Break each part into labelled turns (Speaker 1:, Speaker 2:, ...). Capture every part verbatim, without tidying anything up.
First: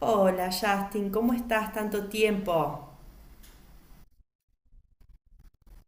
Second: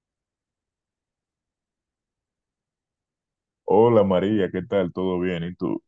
Speaker 1: Hola Justin, ¿cómo estás? Tanto tiempo.
Speaker 2: Hola María, ¿qué tal? ¿Todo bien? ¿Y tú?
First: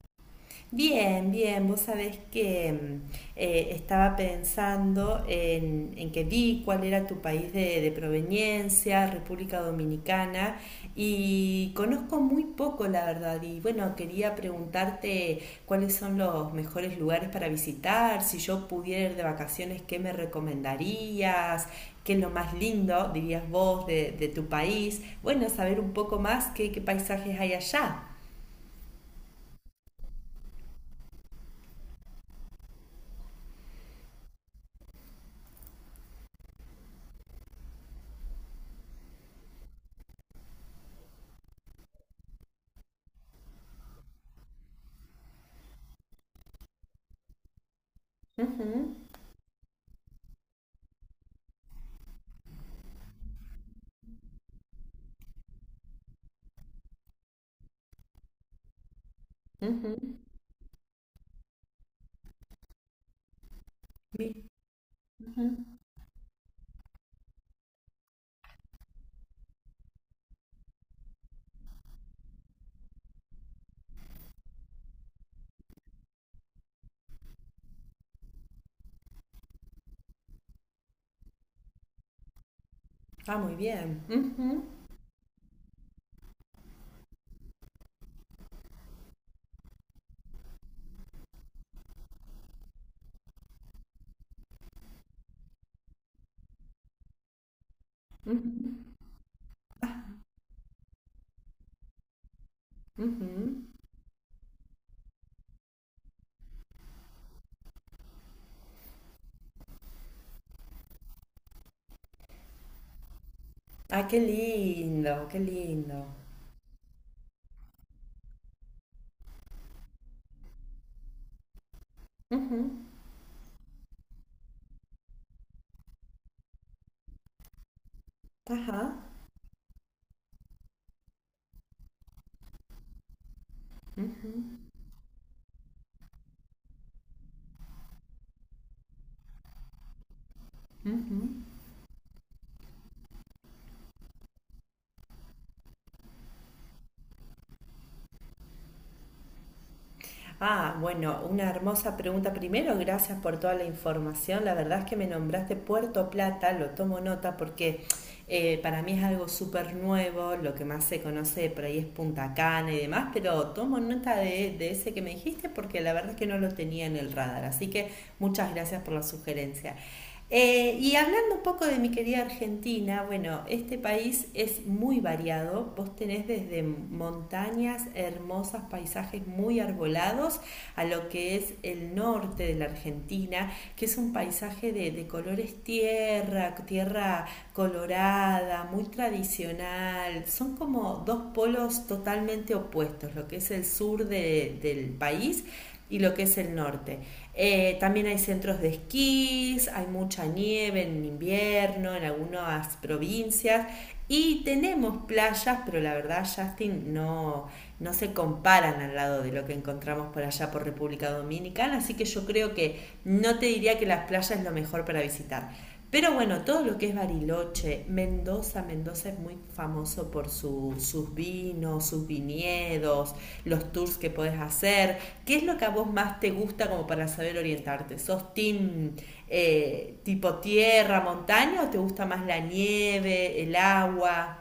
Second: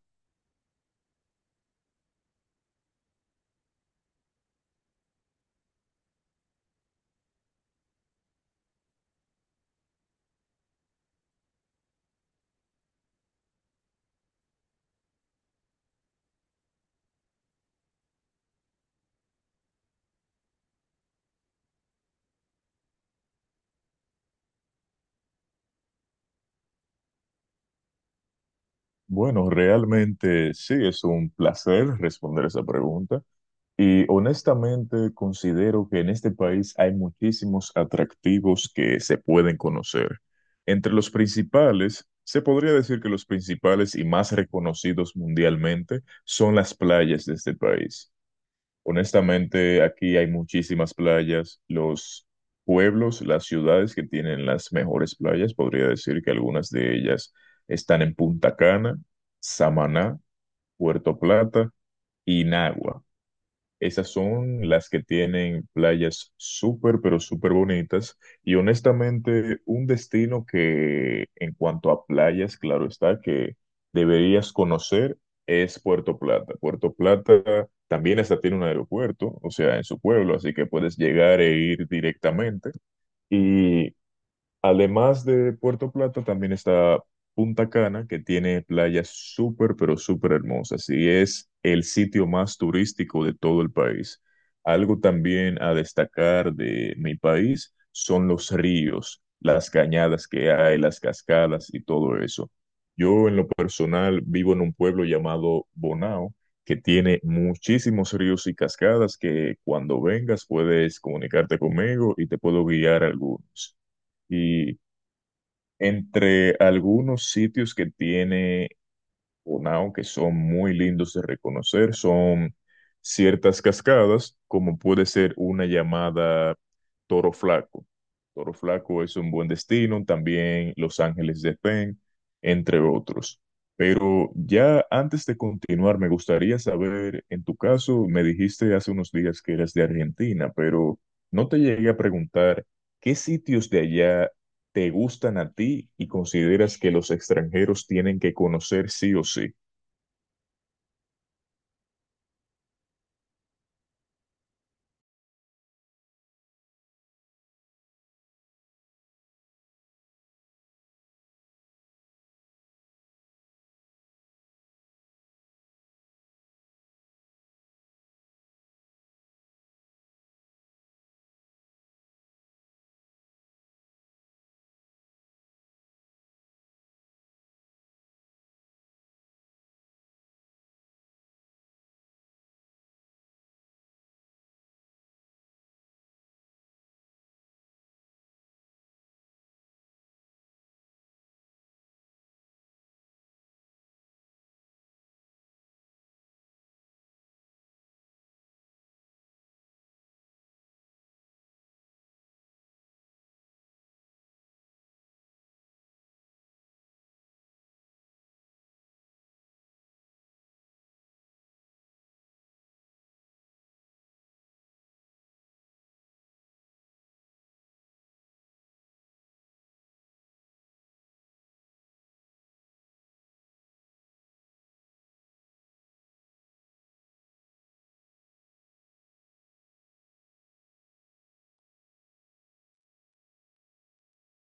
Speaker 1: Bien, bien, vos sabés que mm, eh, estaba pensando en, en que vi cuál era tu país de, de proveniencia, República Dominicana, y conozco muy poco, la verdad, y bueno, quería preguntarte cuáles son los mejores lugares para visitar. Si yo pudiera ir de vacaciones, ¿qué me recomendarías? ¿Qué es lo más lindo, dirías vos, de, de tu país? Bueno, saber un poco más qué, qué paisajes hay allá.
Speaker 2: Bueno, realmente sí, es un placer responder esa pregunta. Y honestamente considero que en este país hay muchísimos atractivos que se pueden conocer. Entre los principales, se podría decir que los principales y más reconocidos mundialmente son las playas de este país.
Speaker 1: Ujú,
Speaker 2: Honestamente, aquí hay muchísimas playas. Los pueblos, las ciudades que tienen las mejores playas, podría decir que algunas de ellas están en Punta Cana,
Speaker 1: ujú.
Speaker 2: Samaná, Puerto Plata y Nagua. Esas son las que tienen playas súper, pero súper bonitas. Y honestamente, un destino que en cuanto a playas, claro está, que deberías conocer es Puerto Plata. Puerto Plata también hasta tiene un aeropuerto, o sea, en su pueblo, así que puedes llegar e ir directamente.
Speaker 1: Ah, muy
Speaker 2: Y
Speaker 1: bien. Ujú,
Speaker 2: Además de Puerto Plata, también está Punta Cana, que tiene playas súper, pero súper hermosas y es el sitio más turístico de todo el país. Algo también a destacar de mi país son los ríos, las cañadas que hay, las cascadas y todo eso. Yo
Speaker 1: ujú.
Speaker 2: en lo personal vivo en un pueblo llamado Bonao, que tiene muchísimos ríos y cascadas que cuando vengas puedes comunicarte conmigo y te puedo guiar algunos.
Speaker 1: Ay, qué
Speaker 2: Y
Speaker 1: lindo, qué lindo.
Speaker 2: entre algunos sitios que tiene Bonao que son muy lindos de reconocer, son
Speaker 1: Ujú,
Speaker 2: ciertas cascadas, como puede ser una llamada Toro Flaco. Toro
Speaker 1: ajá,
Speaker 2: Flaco es un buen destino, también Los Ángeles de Pen, entre otros. Pero ya antes de continuar, me gustaría saber, en tu caso, me dijiste hace unos días que eras de Argentina, pero
Speaker 1: ujú.
Speaker 2: no te llegué a preguntar ¿qué sitios de allá te gustan a ti y consideras que los extranjeros tienen que conocer sí o sí?
Speaker 1: Ah, bueno, una hermosa pregunta. Primero, gracias por toda la información. La verdad es que me nombraste Puerto Plata, lo tomo nota porque eh, para mí es algo súper nuevo. Lo que más se conoce por ahí es Punta Cana y demás, pero tomo nota de, de ese que me dijiste porque la verdad es que no lo tenía en el radar. Así que muchas gracias por la sugerencia. Eh, y hablando un poco de mi querida Argentina, bueno, este país es muy variado. Vos tenés desde montañas hermosas, paisajes muy arbolados, a lo que es el norte de la Argentina, que es un paisaje de, de colores tierra, tierra colorada, muy tradicional. Son como dos polos totalmente opuestos, lo que es el sur de- del país y lo que es el norte. Eh, también hay centros de esquís, hay mucha nieve en invierno en algunas provincias y tenemos playas, pero la verdad, Justin, no, no se comparan al lado de lo que encontramos por allá por República Dominicana, así que yo creo que no te diría que las playas es lo mejor para visitar. Pero bueno, todo lo que es Bariloche, Mendoza. Mendoza es muy famoso por su- sus vinos, sus viñedos, los tours que podés hacer. ¿Qué es lo que a vos más te gusta como para saber orientarte? ¿Sos team eh, tipo tierra, montaña, o te gusta más la nieve, el agua?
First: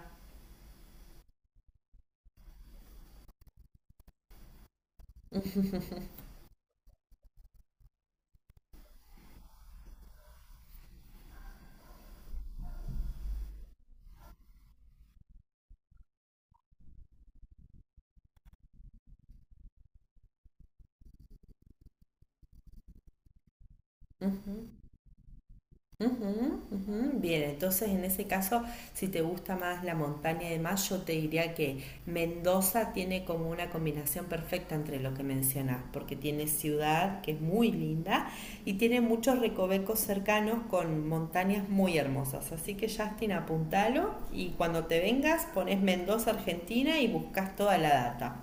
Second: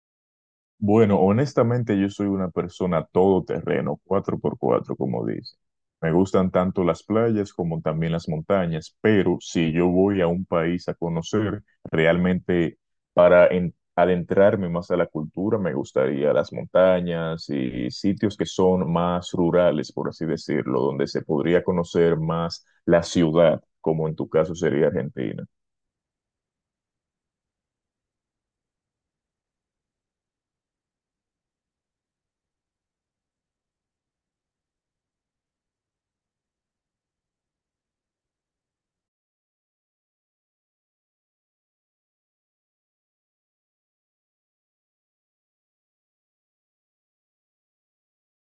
Speaker 2: Bueno, honestamente yo soy una persona todoterreno, cuatro por cuatro como dice. Me gustan tanto las playas como también las montañas, pero si yo voy a un país a conocer, realmente para en- adentrarme más a la cultura, me gustaría las montañas y sitios que son más rurales, por así decirlo, donde se podría conocer más la ciudad, como en tu caso
Speaker 1: Ujú.
Speaker 2: sería Argentina.
Speaker 1: Ujú, ujú. Bien, entonces en ese caso, si te gusta más la montaña de más, yo te diría que Mendoza tiene como una combinación perfecta entre lo que mencionas, porque tiene ciudad que es muy linda y tiene muchos recovecos cercanos con montañas muy hermosas. Así que Justin, apuntalo y cuando te vengas pones Mendoza, Argentina y buscas toda la data.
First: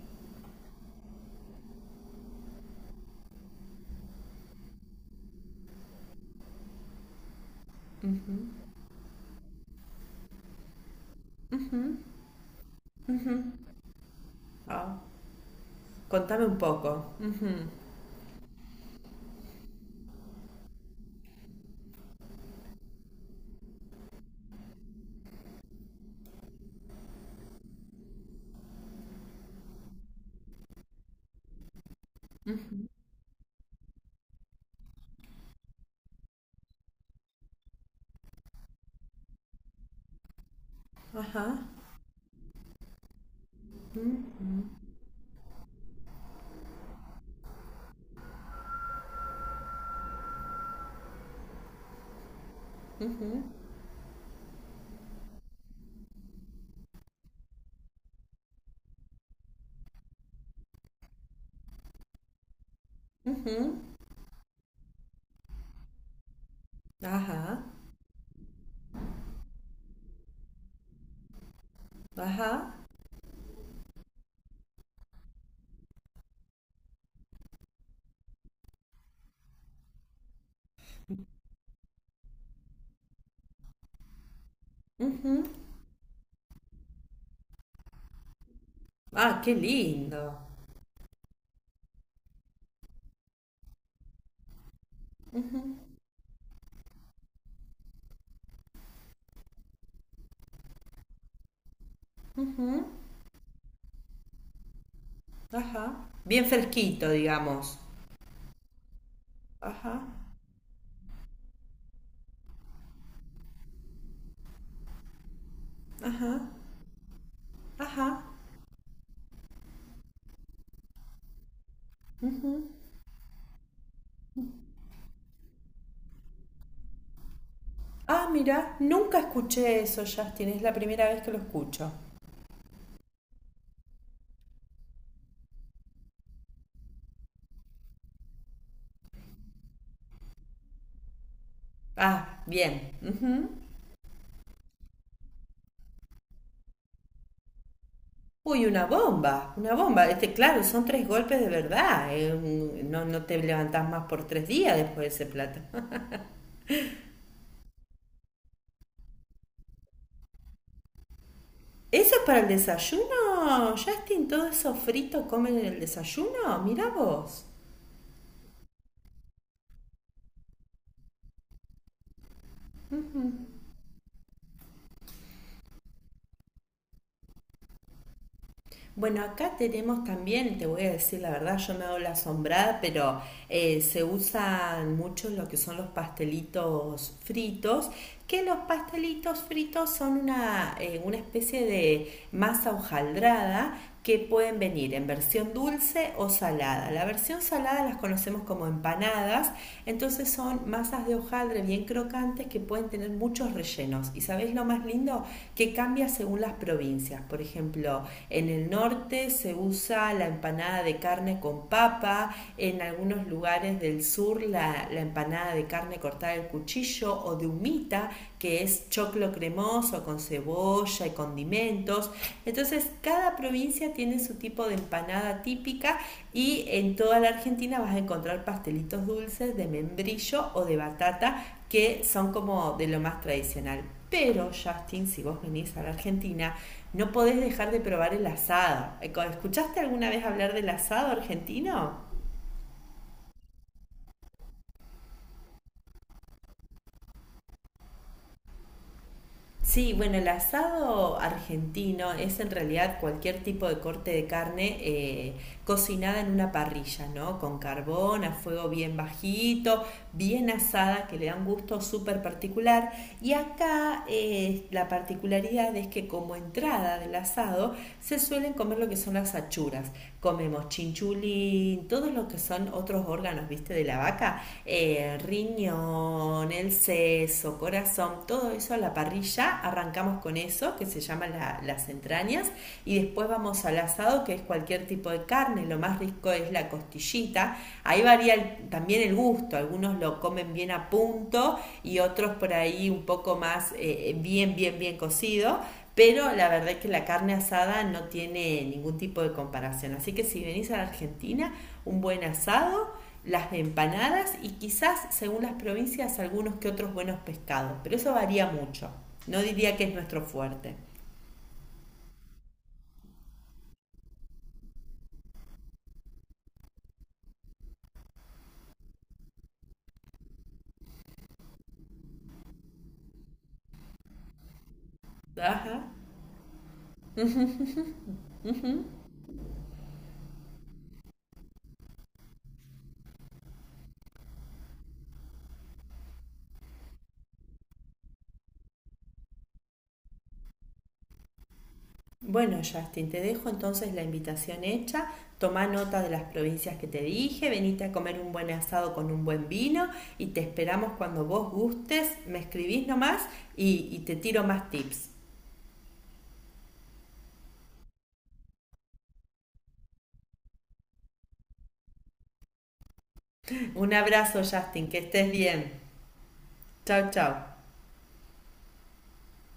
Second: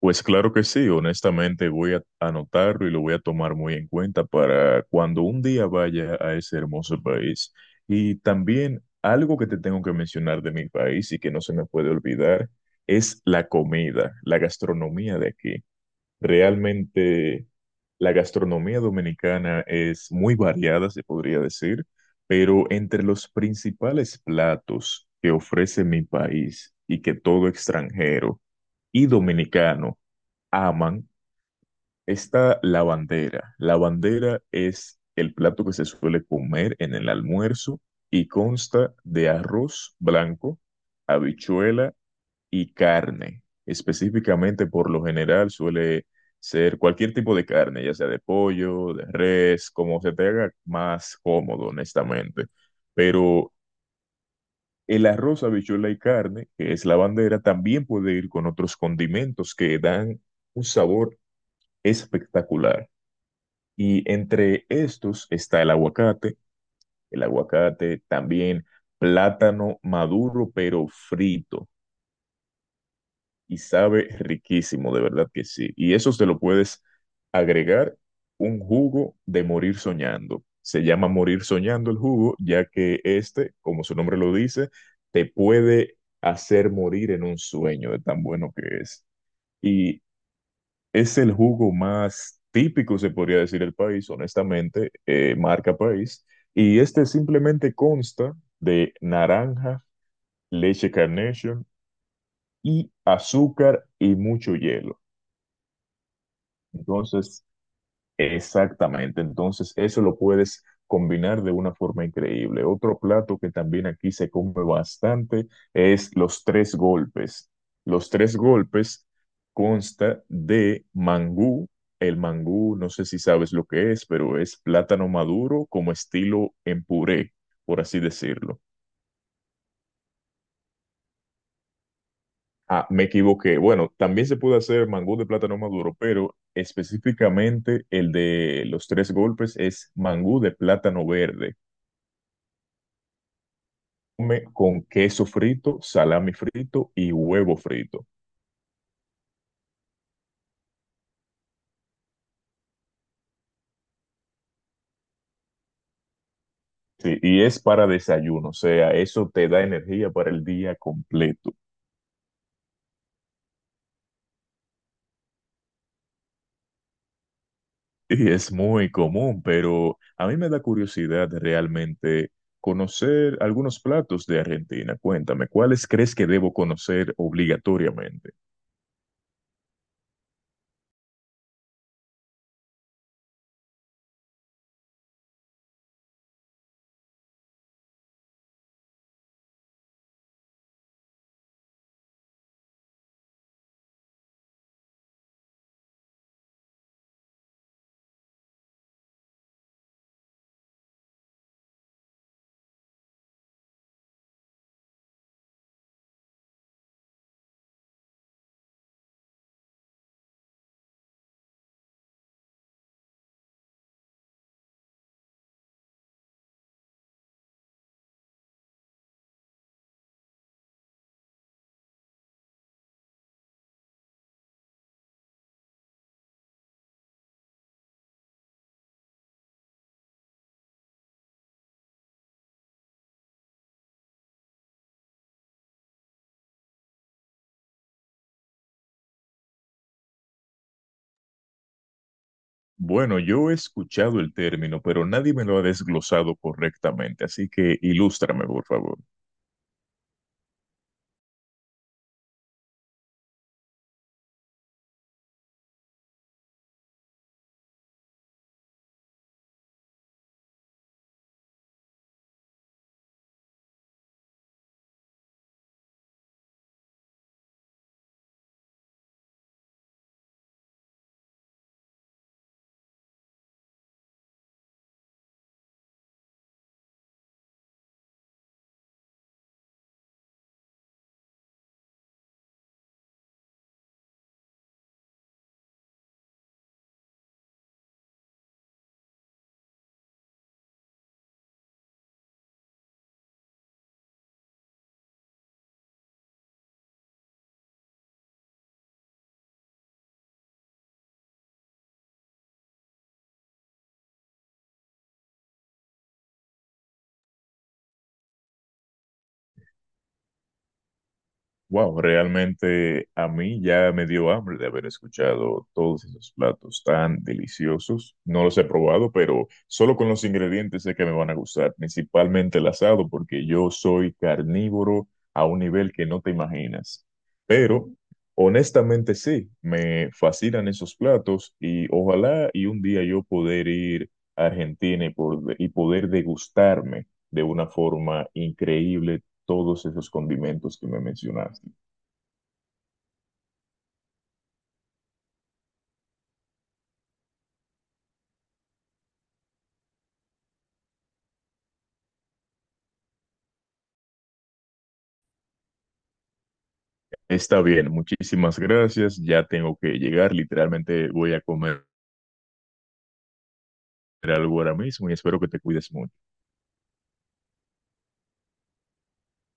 Speaker 2: Pues claro que sí, honestamente voy a anotarlo y lo voy a tomar muy en cuenta para cuando un día vaya a ese hermoso país. Y también algo que te tengo que mencionar de mi país y que no se me puede olvidar es la comida, la
Speaker 1: Ah,
Speaker 2: gastronomía de aquí.
Speaker 1: contame un poco.
Speaker 2: Realmente la gastronomía dominicana es muy variada, se podría decir, pero entre los principales platos que ofrece mi país y que todo extranjero y dominicano aman esta bandera. La bandera es el plato que se suele comer en el almuerzo y consta de arroz blanco,
Speaker 1: Ajá,
Speaker 2: habichuela y carne. Específicamente, por lo general, suele ser cualquier tipo de carne, ya sea de pollo, de res, como se te haga más cómodo, honestamente. Pero el arroz, habichuela y carne, que es la bandera, también puede ir con otros condimentos que dan un sabor espectacular.
Speaker 1: ujú,
Speaker 2: Y entre estos está el aguacate, el
Speaker 1: ajá,
Speaker 2: aguacate también plátano maduro pero frito
Speaker 1: ajá,
Speaker 2: y sabe riquísimo, de verdad que sí. Y eso te lo puedes agregar un jugo de morir soñando. Se llama morir soñando el jugo, ya que este, como su nombre lo dice, te
Speaker 1: ujú.
Speaker 2: puede hacer morir en un sueño de tan bueno que es.
Speaker 1: Ah, qué
Speaker 2: Y
Speaker 1: lindo.
Speaker 2: Es el jugo más típico, se podría decir, del país, honestamente, eh, marca país. Y este simplemente consta de naranja, leche Carnation y azúcar y mucho hielo.
Speaker 1: Ajá. Bien fresquito,
Speaker 2: Entonces,
Speaker 1: digamos.
Speaker 2: Exactamente, entonces
Speaker 1: Ajá,
Speaker 2: eso lo puedes combinar de una forma increíble. Otro plato que también aquí se come bastante es los tres golpes. Los
Speaker 1: ajá.
Speaker 2: tres golpes consta de mangú. El mangú, no sé si sabes lo que es, pero es plátano maduro como estilo en puré, por así
Speaker 1: Ah,
Speaker 2: decirlo.
Speaker 1: mira, nunca escuché eso, Justin. Es la primera vez que lo escucho.
Speaker 2: Ah, me equivoqué. Bueno, también se puede hacer mangú de plátano maduro, pero específicamente el de los tres golpes es mangú de plátano verde
Speaker 1: Ah, bien. Ujú.
Speaker 2: come con queso frito, salami frito y huevo frito.
Speaker 1: Uy, una bomba, una bomba. Este, claro, son tres golpes de verdad. eh, un- No, no te levantás más por tres días después de ese plato.
Speaker 2: Sí, y es para desayuno, o sea, eso te da energía para el día completo.
Speaker 1: ¿Eso es para el desayuno, Justin? ¿Todo eso frito comen en el desayuno? Mira vos.
Speaker 2: Y es muy común, pero a mí me da curiosidad realmente conocer algunos platos de Argentina. Cuéntame, ¿cuáles crees que debo conocer obligatoriamente?
Speaker 1: Bueno, acá tenemos también, te voy a decir la verdad, yo me hago la asombrada, pero eh, se usan mucho lo que son los pastelitos fritos, que los pastelitos fritos son una, eh, una especie de masa hojaldrada que pueden venir en versión dulce o salada. La versión salada las conocemos como empanadas, entonces son masas de hojaldre bien crocantes que pueden tener muchos rellenos. ¿Y sabéis lo más lindo? Que cambia según las provincias. Por ejemplo, en el norte se usa la empanada de carne con papa, en algunos lugares del sur la, la empanada de carne cortada al cuchillo o de humita, que es choclo cremoso con cebolla y condimentos. Entonces, cada provincia tiene su tipo de empanada típica y en toda la Argentina vas a encontrar pastelitos dulces de membrillo o de batata que son como de lo más tradicional. Pero, Justin, si vos venís a la Argentina, no podés dejar de probar el asado. ¿Escuchaste alguna vez hablar del asado argentino?
Speaker 2: Bueno, yo he escuchado el término, pero nadie me lo ha desglosado correctamente, así que ilústrame, por favor.
Speaker 1: Sí, bueno, el asado argentino es en realidad cualquier tipo de corte de carne eh, cocinada en una parrilla, ¿no? Con carbón, a fuego bien bajito, bien asada, que le da un gusto súper particular. Y acá eh, la particularidad es que como entrada del asado se suelen comer lo que son las achuras. Comemos chinchulín, todos los que son otros órganos, viste, de la vaca, eh, riñón, pulmón, el seso, corazón, todo eso a la parrilla, arrancamos con eso, que se llama la- las entrañas, y después vamos al asado, que es cualquier tipo de carne. Lo más rico es la costillita, ahí varía el- también el gusto, algunos lo comen bien a punto y otros por ahí un poco más eh, bien, bien, bien cocido, pero la verdad es que la carne asada no tiene ningún tipo de comparación. Así que si venís a la Argentina, un buen asado, las de empanadas y quizás, según las provincias, algunos que otros buenos pescados, pero eso varía mucho. No diría que es nuestro fuerte.
Speaker 2: Wow, realmente a mí ya me dio hambre de haber escuchado todos esos platos tan deliciosos. No los he probado, pero solo con los ingredientes sé que me van a gustar, principalmente el asado, porque yo soy carnívoro a un
Speaker 1: Ajá.
Speaker 2: nivel que no te imaginas. Pero honestamente sí, me fascinan esos platos y ojalá y un día yo poder ir a Argentina y, por- y poder degustarme de una forma increíble todos esos condimentos que me mencionaste.
Speaker 1: Bueno, Justin, te dejo entonces la invitación hecha. Tomá nota de las provincias que te dije, venite a comer un buen asado con un buen vino y te esperamos cuando vos gustes. Me escribís nomás y, y te tiro más tips.
Speaker 2: Está bien, muchísimas gracias. Ya tengo que llegar. Literalmente voy a comer
Speaker 1: Un abrazo,
Speaker 2: algo ahora
Speaker 1: Justin, que
Speaker 2: mismo y
Speaker 1: estés
Speaker 2: espero que te
Speaker 1: bien.
Speaker 2: cuides mucho.
Speaker 1: Chau, chau.